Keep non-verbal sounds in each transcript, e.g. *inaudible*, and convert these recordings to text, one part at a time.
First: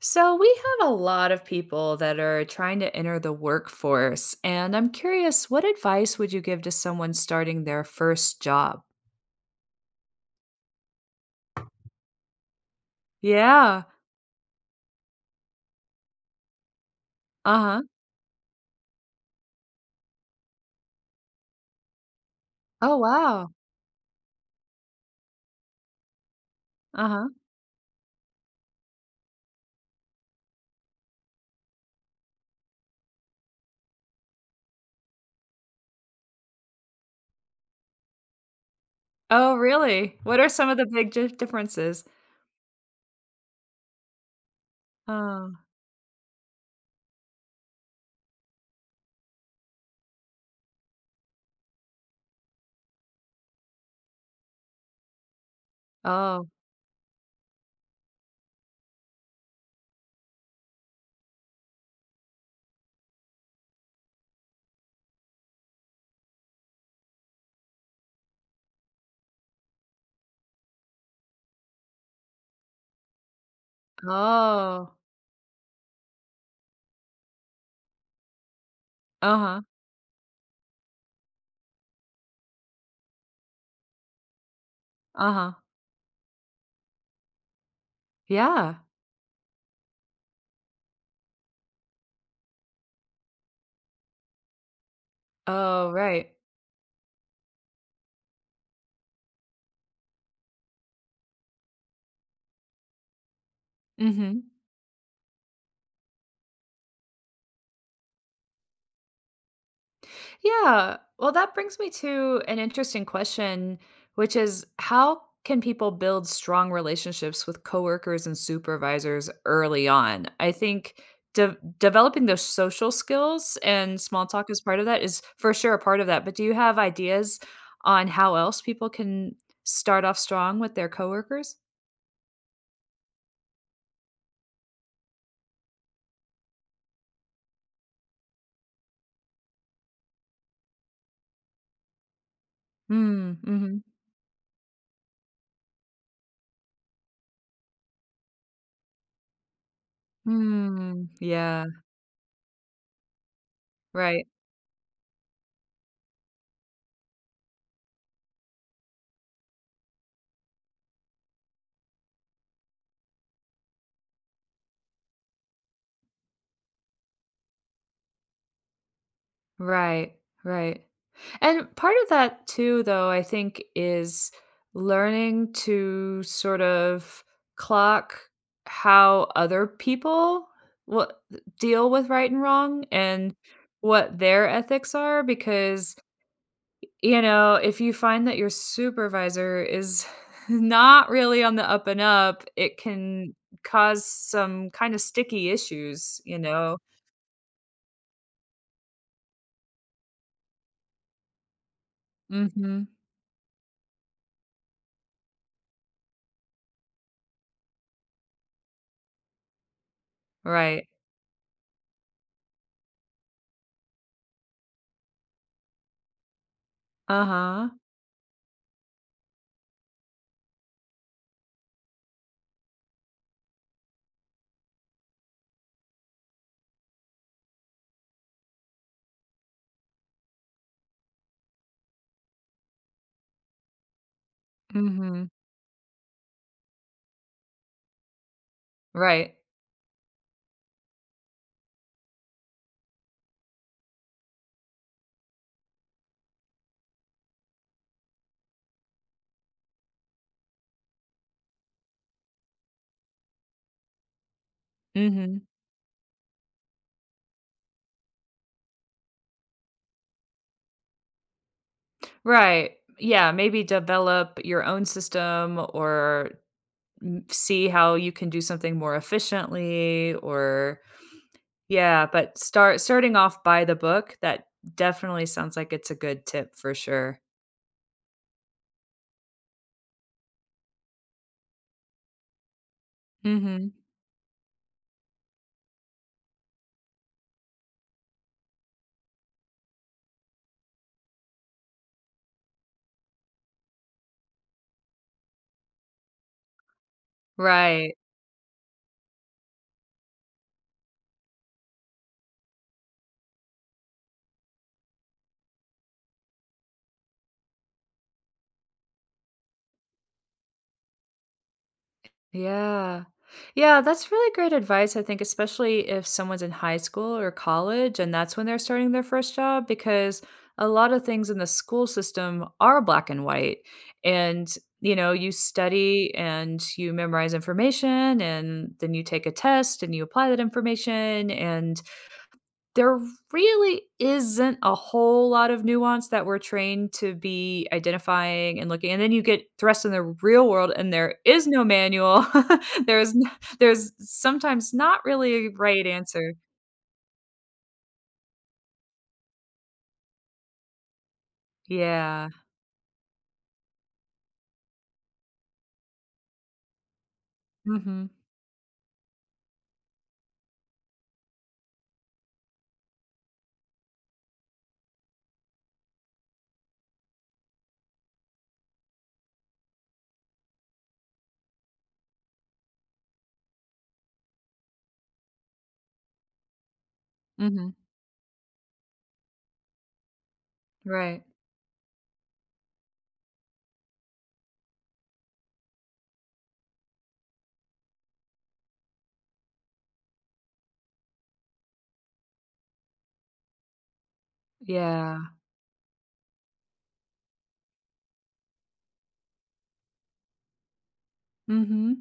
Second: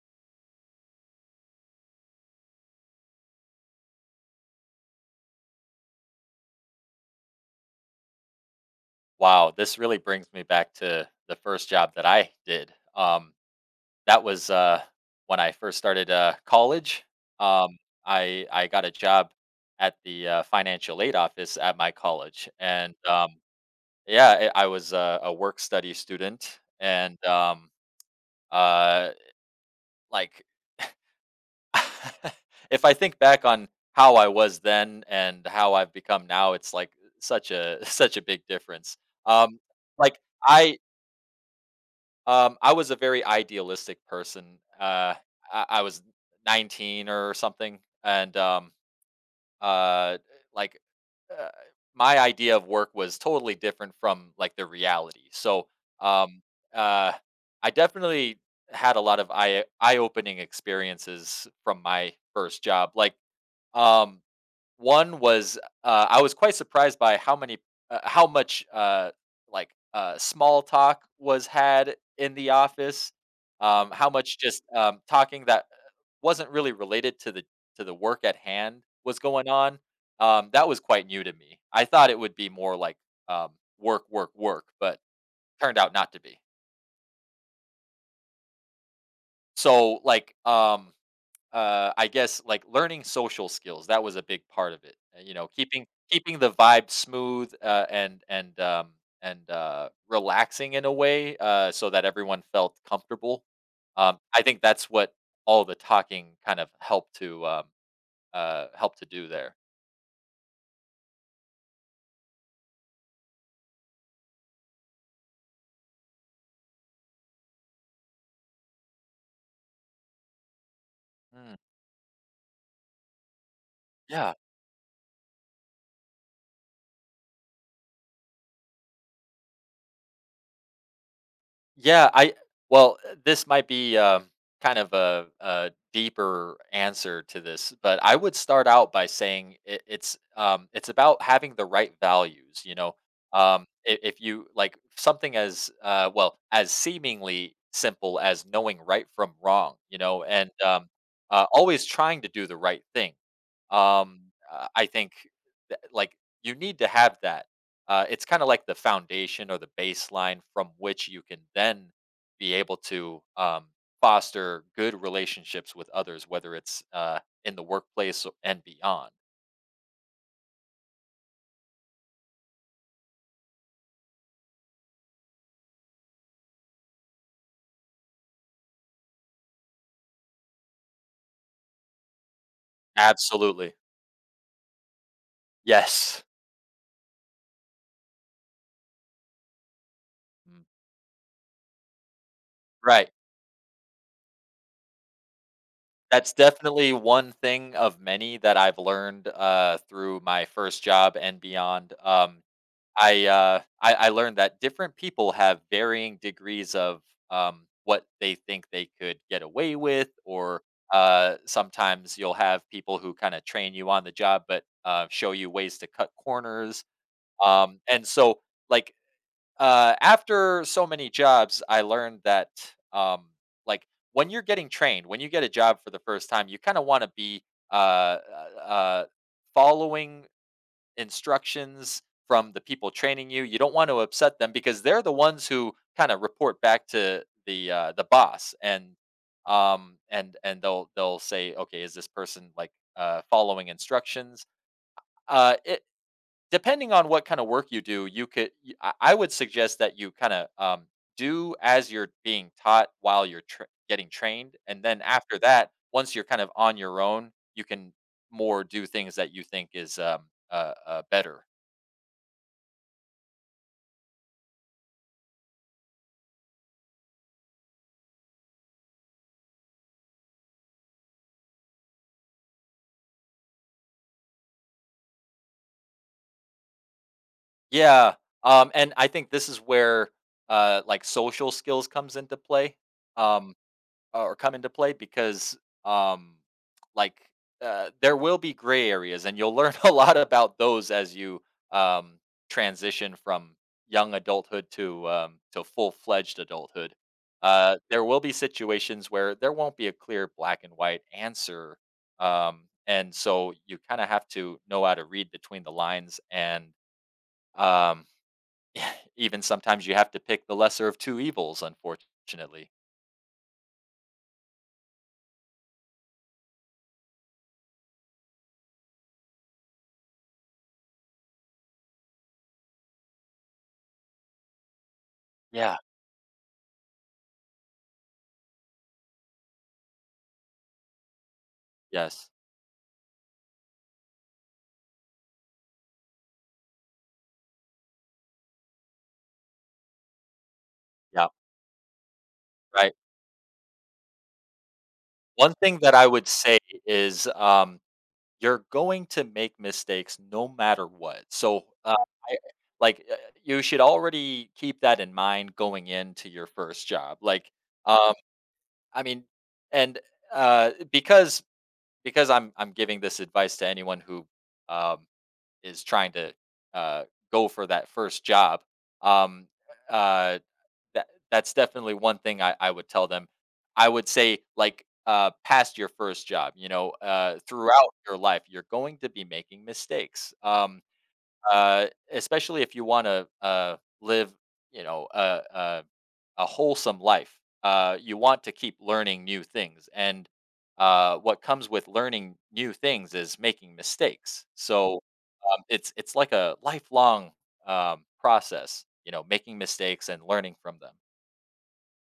So, we have a lot of people that are trying to enter the workforce, and I'm curious, what advice would you give to someone starting their first job? Wow, this really brings me back to the first job that I did. Yeah. That was when I first started college. Um, Uh-huh. I got a job at the financial aid office at my college, and Oh, wow. yeah, I was a work study student, and Uh-huh. Uh, like *laughs* if I think back on how I was then and how I've become now, it's like such a *laughs* such a big difference. Oh, Um, really? like What are some of I the big di differences? I was a very idealistic person. Uh, Oh. I was 19 or something, and uh, like uh, my idea of work was totally different from like the reality. So um, Oh. uh, I definitely had a lot of eye opening experiences from my first job. Like um, one was, I was quite surprised by how much, like, small talk was had in the office, how much just, Oh. Talking that wasn't really related to the work at hand was going Uh-huh. on. That was quite new to me. I thought it would be more like, um, work, work, work, but Uh-huh. turned out not to be. Yeah. So, like, I guess, like, learning social skills, that was a big part of it, and, you know, keeping Oh, right. keeping the vibe smooth, and relaxing in a way, so that everyone felt comfortable. I Mhm. think that's what all the talking kind of helped to do there. Yeah. Well, that brings me to an interesting question, which is how can people build strong relationships with coworkers and supervisors early on? I think Mm, developing those social skills and small yeah. talk is part of that is for sure a part of that. But do you have ideas on how else people can start off strong with their coworkers? Yeah, I well, this might be kind of a deeper answer to this, but I would start out by saying it's about having the right values. You know, Mm, mm-hmm. if you like something as well as seemingly simple as knowing right from wrong, you know, and Mm, yeah, always trying to do the right thing. Um, right. I think that, like you need to have that it's kind of like the foundation or the baseline from which you can then be able to foster good relationships with others, whether it's in the workplace and beyond. Right, right. And part of that too, though, I think is learning to sort of clock how other people what deal with right and wrong and Absolutely. what their ethics are because Yes. you know, if you find that your supervisor is *laughs* Mm. not really on the up and up, it Right. can cause some kind of sticky issues, That's you know? definitely one thing of many that I've learned through my first job and beyond. Um, Mhm. I, uh, I I learned that different people have varying degrees of what they think they could get away with, or Right. Sometimes you'll have people who kind of train you on the job, but show you ways to cut corners. Uh-huh. And so, like after so many jobs, I learned that um, like when you're getting trained, when you get a job for the first time, you kind of want to be uh, uh, uh, following instructions from the people training you. You don't want to upset them because they're the Mhm. ones who kind of report back to the boss, and Right. and they'll say, okay, is this person like following instructions? Uh, it, Depending on what kind of work you do, you could. I would suggest that you kind of do as you're being taught while you're getting trained, and then after Mhm. that, once you're kind of on your own, you can more do things that you think is better. Right. Yeah, maybe develop your own system or see how you can do something more efficiently or yeah, but starting off by the book, that definitely sounds like it's a good tip for sure. Yeah, and I think this is where, like, social skills comes into play, um, Mhm. or come into play because, um, like, there will be gray areas, and you'll learn *laughs* a lot about those as you, um, transition from young adulthood to full-fledged adulthood. Right. There will be situations where there won't be a clear black and white answer, and so you kinda have to know how to read between the lines and, um even sometimes you have to pick the lesser of two evils, unfortunately. Yeah. Yeah, that's really great advice, I think, especially if someone's in high school or college and that's when they're starting their first job, because a lot of things in the school system are black and white. And, you know, you Yeah. study and you memorize information and then you take a test and you apply that information. And Yes. there really isn't a whole lot of nuance that we're trained to be identifying and looking, and then you get thrust in the real world and there Yeah, is no manual. *laughs* right. There's n there's sometimes not really a One thing right that I would answer. say is, you're going to make mistakes no matter what. So, Yeah. I like, you should already keep that in mind going into your first job. Like, Mhm. um, I mean and, uh, because because I'm giving this advice to anyone who, um, is trying to, uh, go for that first job. um, uh that's definitely one thing I would tell them. I would say, like, past your first job, you know, Mhm. throughout your life, you're going to be making mistakes, Right. uh, especially if you wanna, live, you know, a wholesome life. You want to keep learning new things, and, what comes with learning new things is making mistakes. So, Yeah. It's like a lifelong, process, you know, making mistakes and learning from them. Mhm.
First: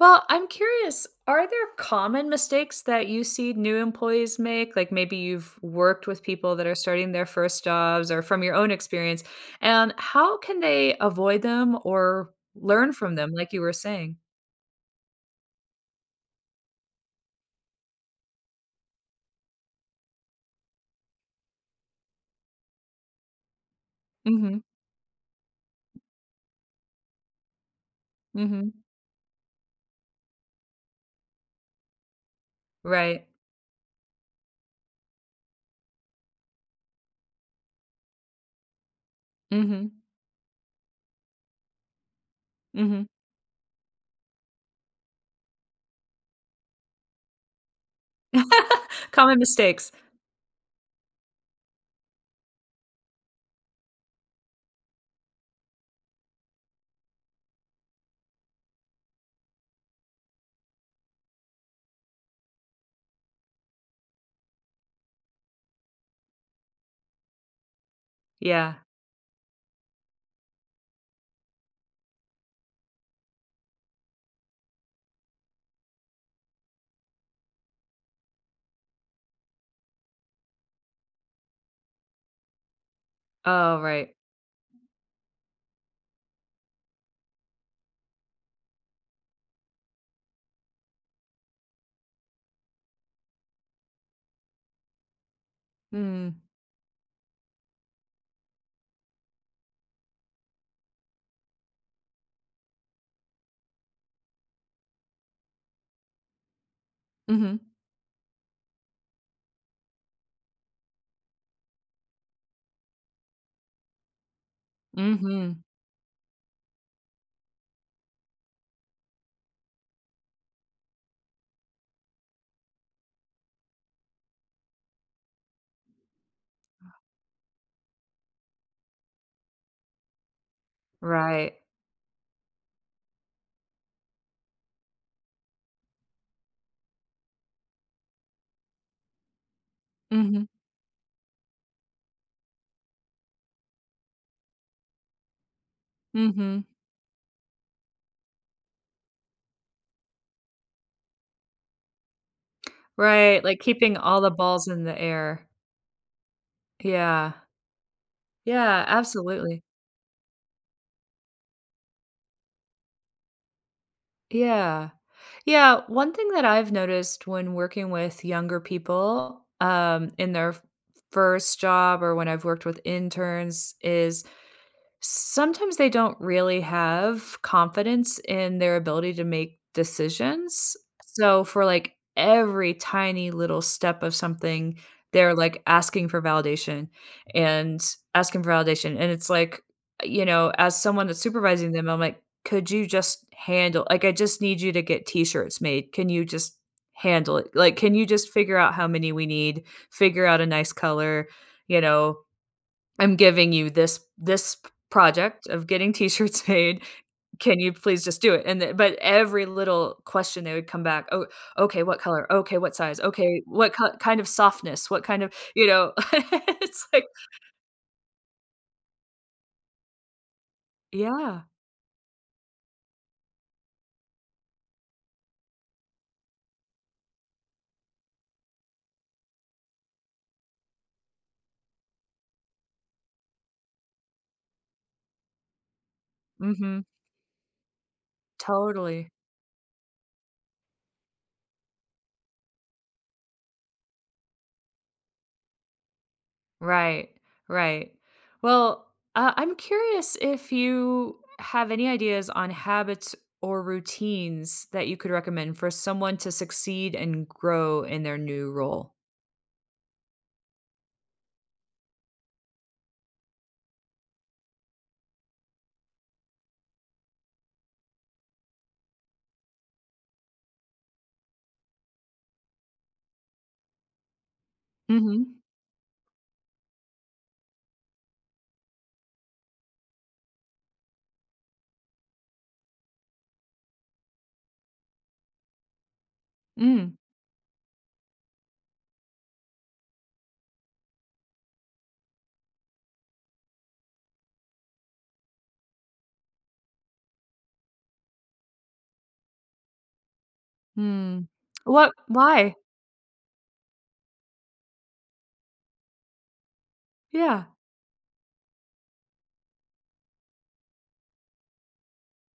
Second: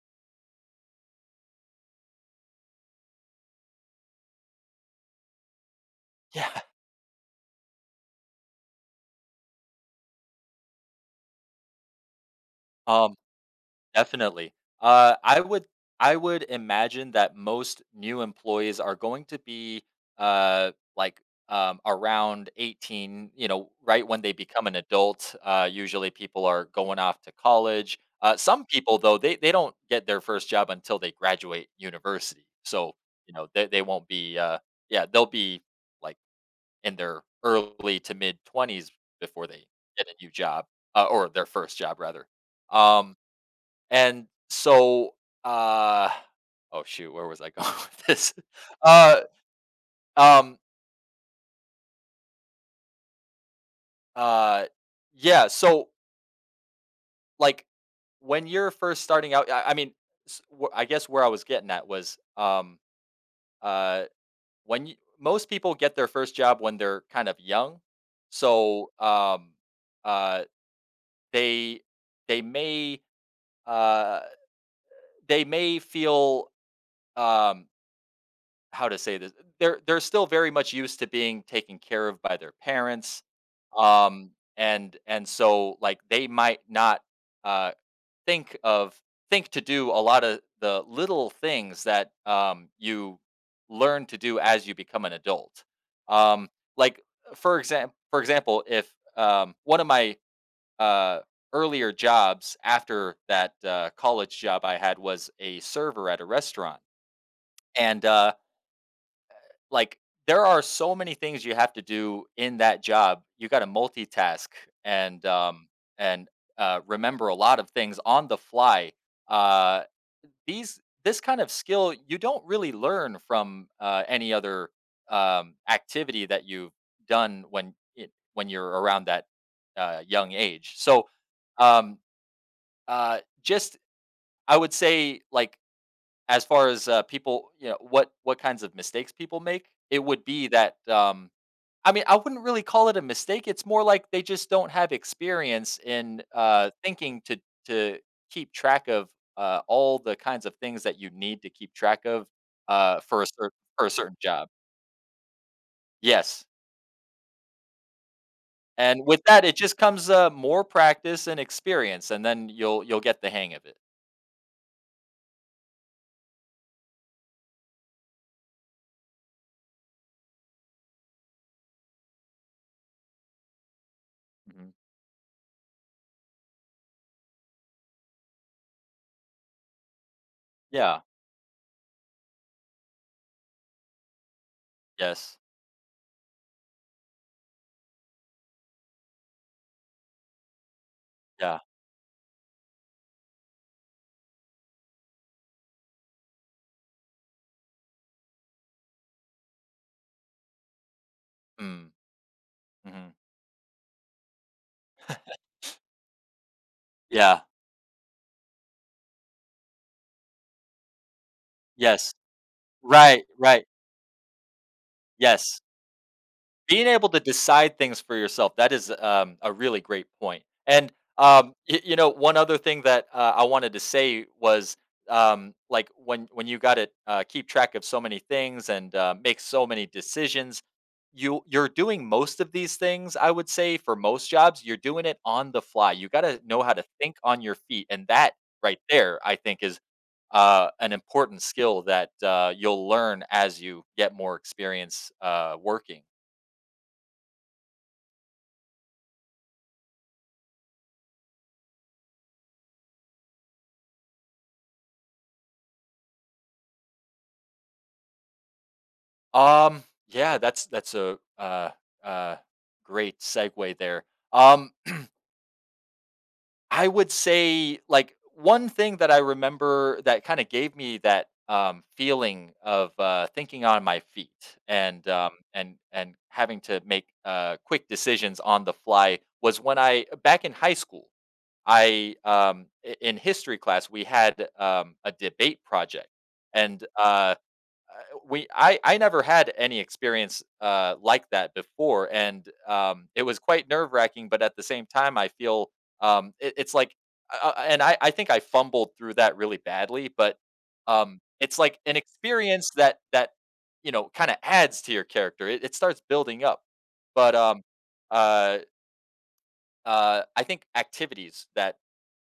Well, I'm curious, are there common mistakes that you see new employees make? Like, maybe you've worked with people Yeah. that are starting their first jobs or from your own experience, and how can they avoid them or learn from Um, them, like you were saying? Definitely. Uh, I would I would imagine that most new employees are going to be uh like around 18, you know, right when they Mhm, become an adult. Usually people are going off to college. Some mhm. people though, they don't get their first job until they graduate university. So, Right. you know, they won't be yeah, they'll be like in their early to mid 20s before they Mhm, get a new job, or their first job rather. mhm. Um, and so, uh, oh shoot, where was I going *laughs* with this? *laughs* Uh, Common mistakes. um, uh, yeah. So like when you're first starting out, I mean, I guess where I was getting at was, uh, when you, most people get their first job when they're kind of young. Yeah. So, uh, they, they may uh, they may feel um, how to say this. They're still very much used to being taken care of by their parents, Oh, right. um, and so like they might not uh, think of think to do a lot of the little things that you learn to do as you become an adult. Mm, Um, like for example, if one of my uh, earlier jobs after that college job I had was a server at a restaurant, mhm, and like there are so many things you have to do in that job. You got to multitask and mhm. um, and remember a lot of things on the fly. Uh, these This kind of skill you don't really learn from any other activity that you've done when you're around that young age. So Right. um, just I would say, like, as far as, people you know, what kinds of mistakes people make, it would Mhm, be that, I mean, I wouldn't really call it a mistake, it's more like they just don't have experience in, mhm. Thinking to keep track of, all the kinds of things that you need to keep track of, uh, for a Right, cer like for a keeping certain all the job. balls in the air. Yes, Yeah. Yeah, and with that, it absolutely. just comes, more practice and experience, and then you'll get the hang of it. Yeah. Yeah, one thing that I've noticed when working with younger people, in their f first job or when I've worked with interns is, Mhm. sometimes they don't really have confidence in their ability to make decisions. Yeah. So for, like, every tiny little step of something, they're, Yes. like, asking for validation and asking for validation, and it's like, you know, as someone that's Yeah. supervising them, I'm like, "Could you just handle, like, I just need you to get T-shirts made. Can you just handle it? Like, can you just figure out how many we need, figure out a nice color, you Mm. know, Mhm. I'm giving you this project of getting t-shirts *laughs* made. Yeah. Can you please just do it?" And the but every little question, they would come back, "Oh, okay, what Yes. color? Okay, what size? Right, Okay, right. what ki kind of softness? What kind of" Yes. you know? *laughs* It's Being like, able to decide things for yourself, that is, a really great point. And, yeah. Y you know, one other thing that, I wanted to say was, like, when you gotta, keep track of so many things and, make so many decisions, you're doing most of these things, I would say, for most jobs, you're doing it on the fly. You gotta know how Mhm. to think on your feet, and that right Totally. there, I think, is an important skill that you'll learn as you get more experience working. Right. Right. Well, I'm curious if you have any ideas on habits or routines that you could recommend for someone to succeed and grow in their new role? Um, yeah, that's a uh, great segue there. Um, *clears throat* I would say like one thing that I remember that kind of gave me that feeling of thinking on my feet and um, Mhm. and and having to make quick decisions on the fly was when I back in high school. I in history class we had a debate project, and Mm, we I never had any experience like that before, and it was quite nerve wracking. But at the same time, I feel it's like, and I think I fumbled through that really badly, but mm. it's like What an why? experience that you know kind of adds to your character. It starts building up, but Yeah. Uh, I think activities that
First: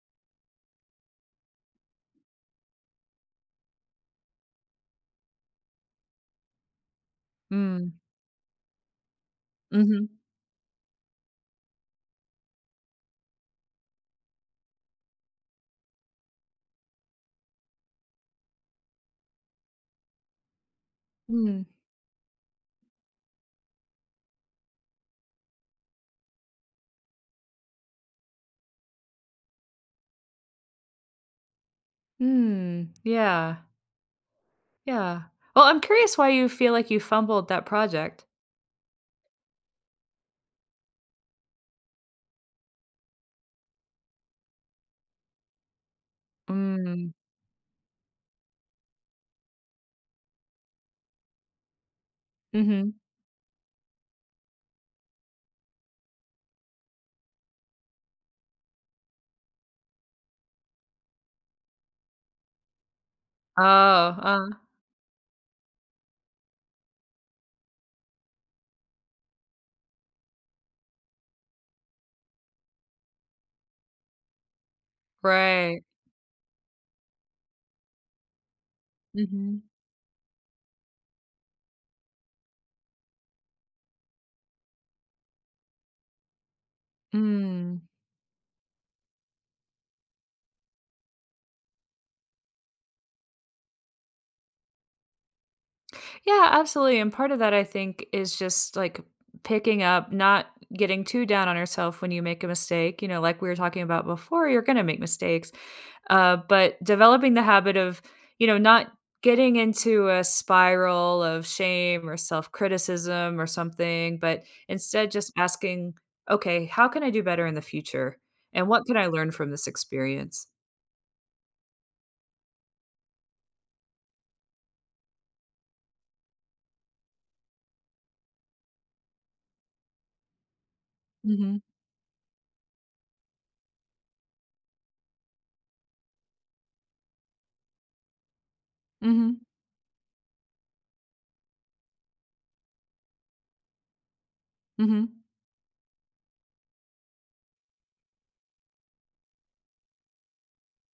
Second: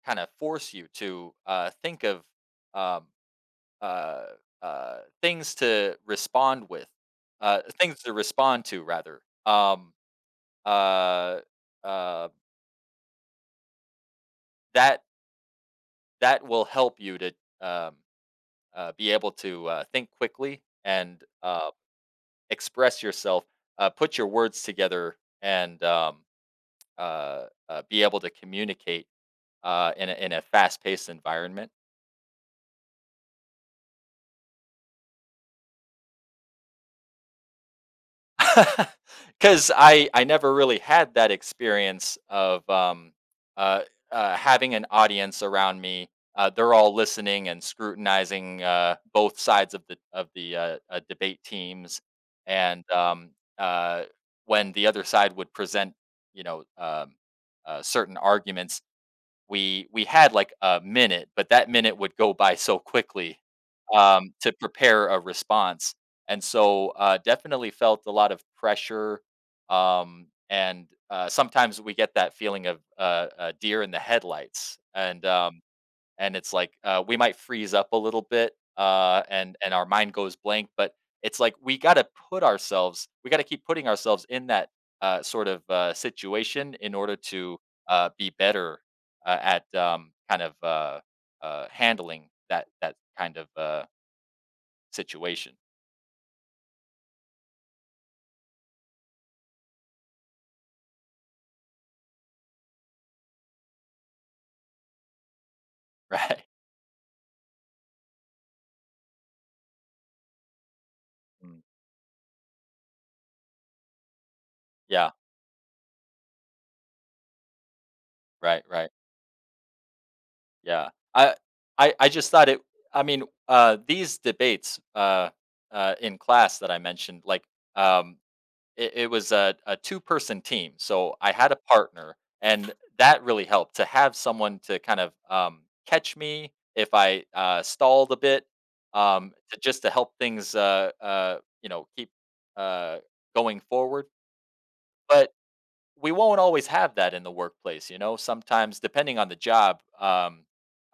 kind of force you to think of um, uh, uh, things to respond with, Mm, things to respond to rather. Um, mhm. uh, uh, that that will help you to um, be able to think quickly and Mm, express yourself, put your words together, and uh, be able to communicate in in a fast paced environment. mm, yeah, yeah. Well, I'm curious why you feel like you fumbled that project. *laughs* Because I never really had that experience of uh, having an audience around me. They're all Mm, listening and scrutinizing both sides of the debate teams, and mhm. Uh, when the other side would present, you know, certain arguments, we had, like, a minute, but that minute would go by so quickly, Oh, to prepare a response, and so, definitely felt a lot of pressure, and, sometimes we get that feeling of, a deer in the headlights, right. and it's like, we might freeze up a little bit, and Mhm, and our mind goes blank, but it's like we gotta keep putting ourselves in that, sort of, situation in order to, mm. Be better, at, kind of, handling that kind of, situation. Yeah, absolutely. And part of that, I think, is just like picking up, not getting too down on yourself when you make a mistake. You know, like we were talking about before, you're going to make mistakes. *laughs* Right? But developing the habit of, you know, not getting into a spiral of Mm. shame or self criticism or something, but instead Yeah, just asking, okay, how can I do better in the future? right, And what right, could I learn from this experience? yeah. I just thought it I mean, these debates, in class that I mentioned, like. Um It it was a a two-person team, so I had a Mhm, partner, and that really helped to have someone to kind of, catch me if I, stalled a bit, mhm, to just to help things, you know, keep, uh, going forward, mhm. but we won't always have that in the workplace, you know? Sometimes, depending on the job,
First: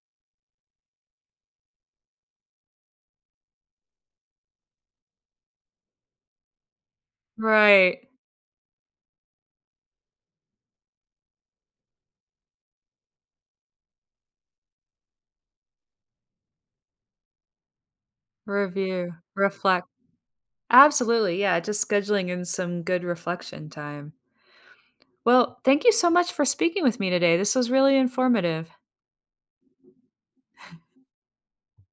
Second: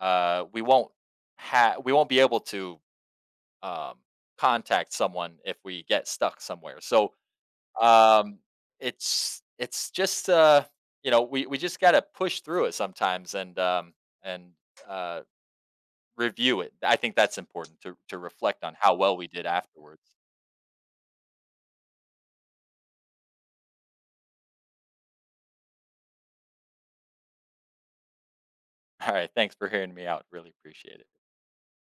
uh, we won't we won't be able to, um, contact someone if we get stuck somewhere, so Right. um, it's just you know, we just gotta push through it sometimes and and uh review it. I think that's important to reflect on how Review, well we did reflect. afterwards. Absolutely, yeah, just scheduling in some good reflection time. Well, thank you so much for speaking with me today. This was really informative. *laughs* All right, thanks for hearing me out. Really appreciate it.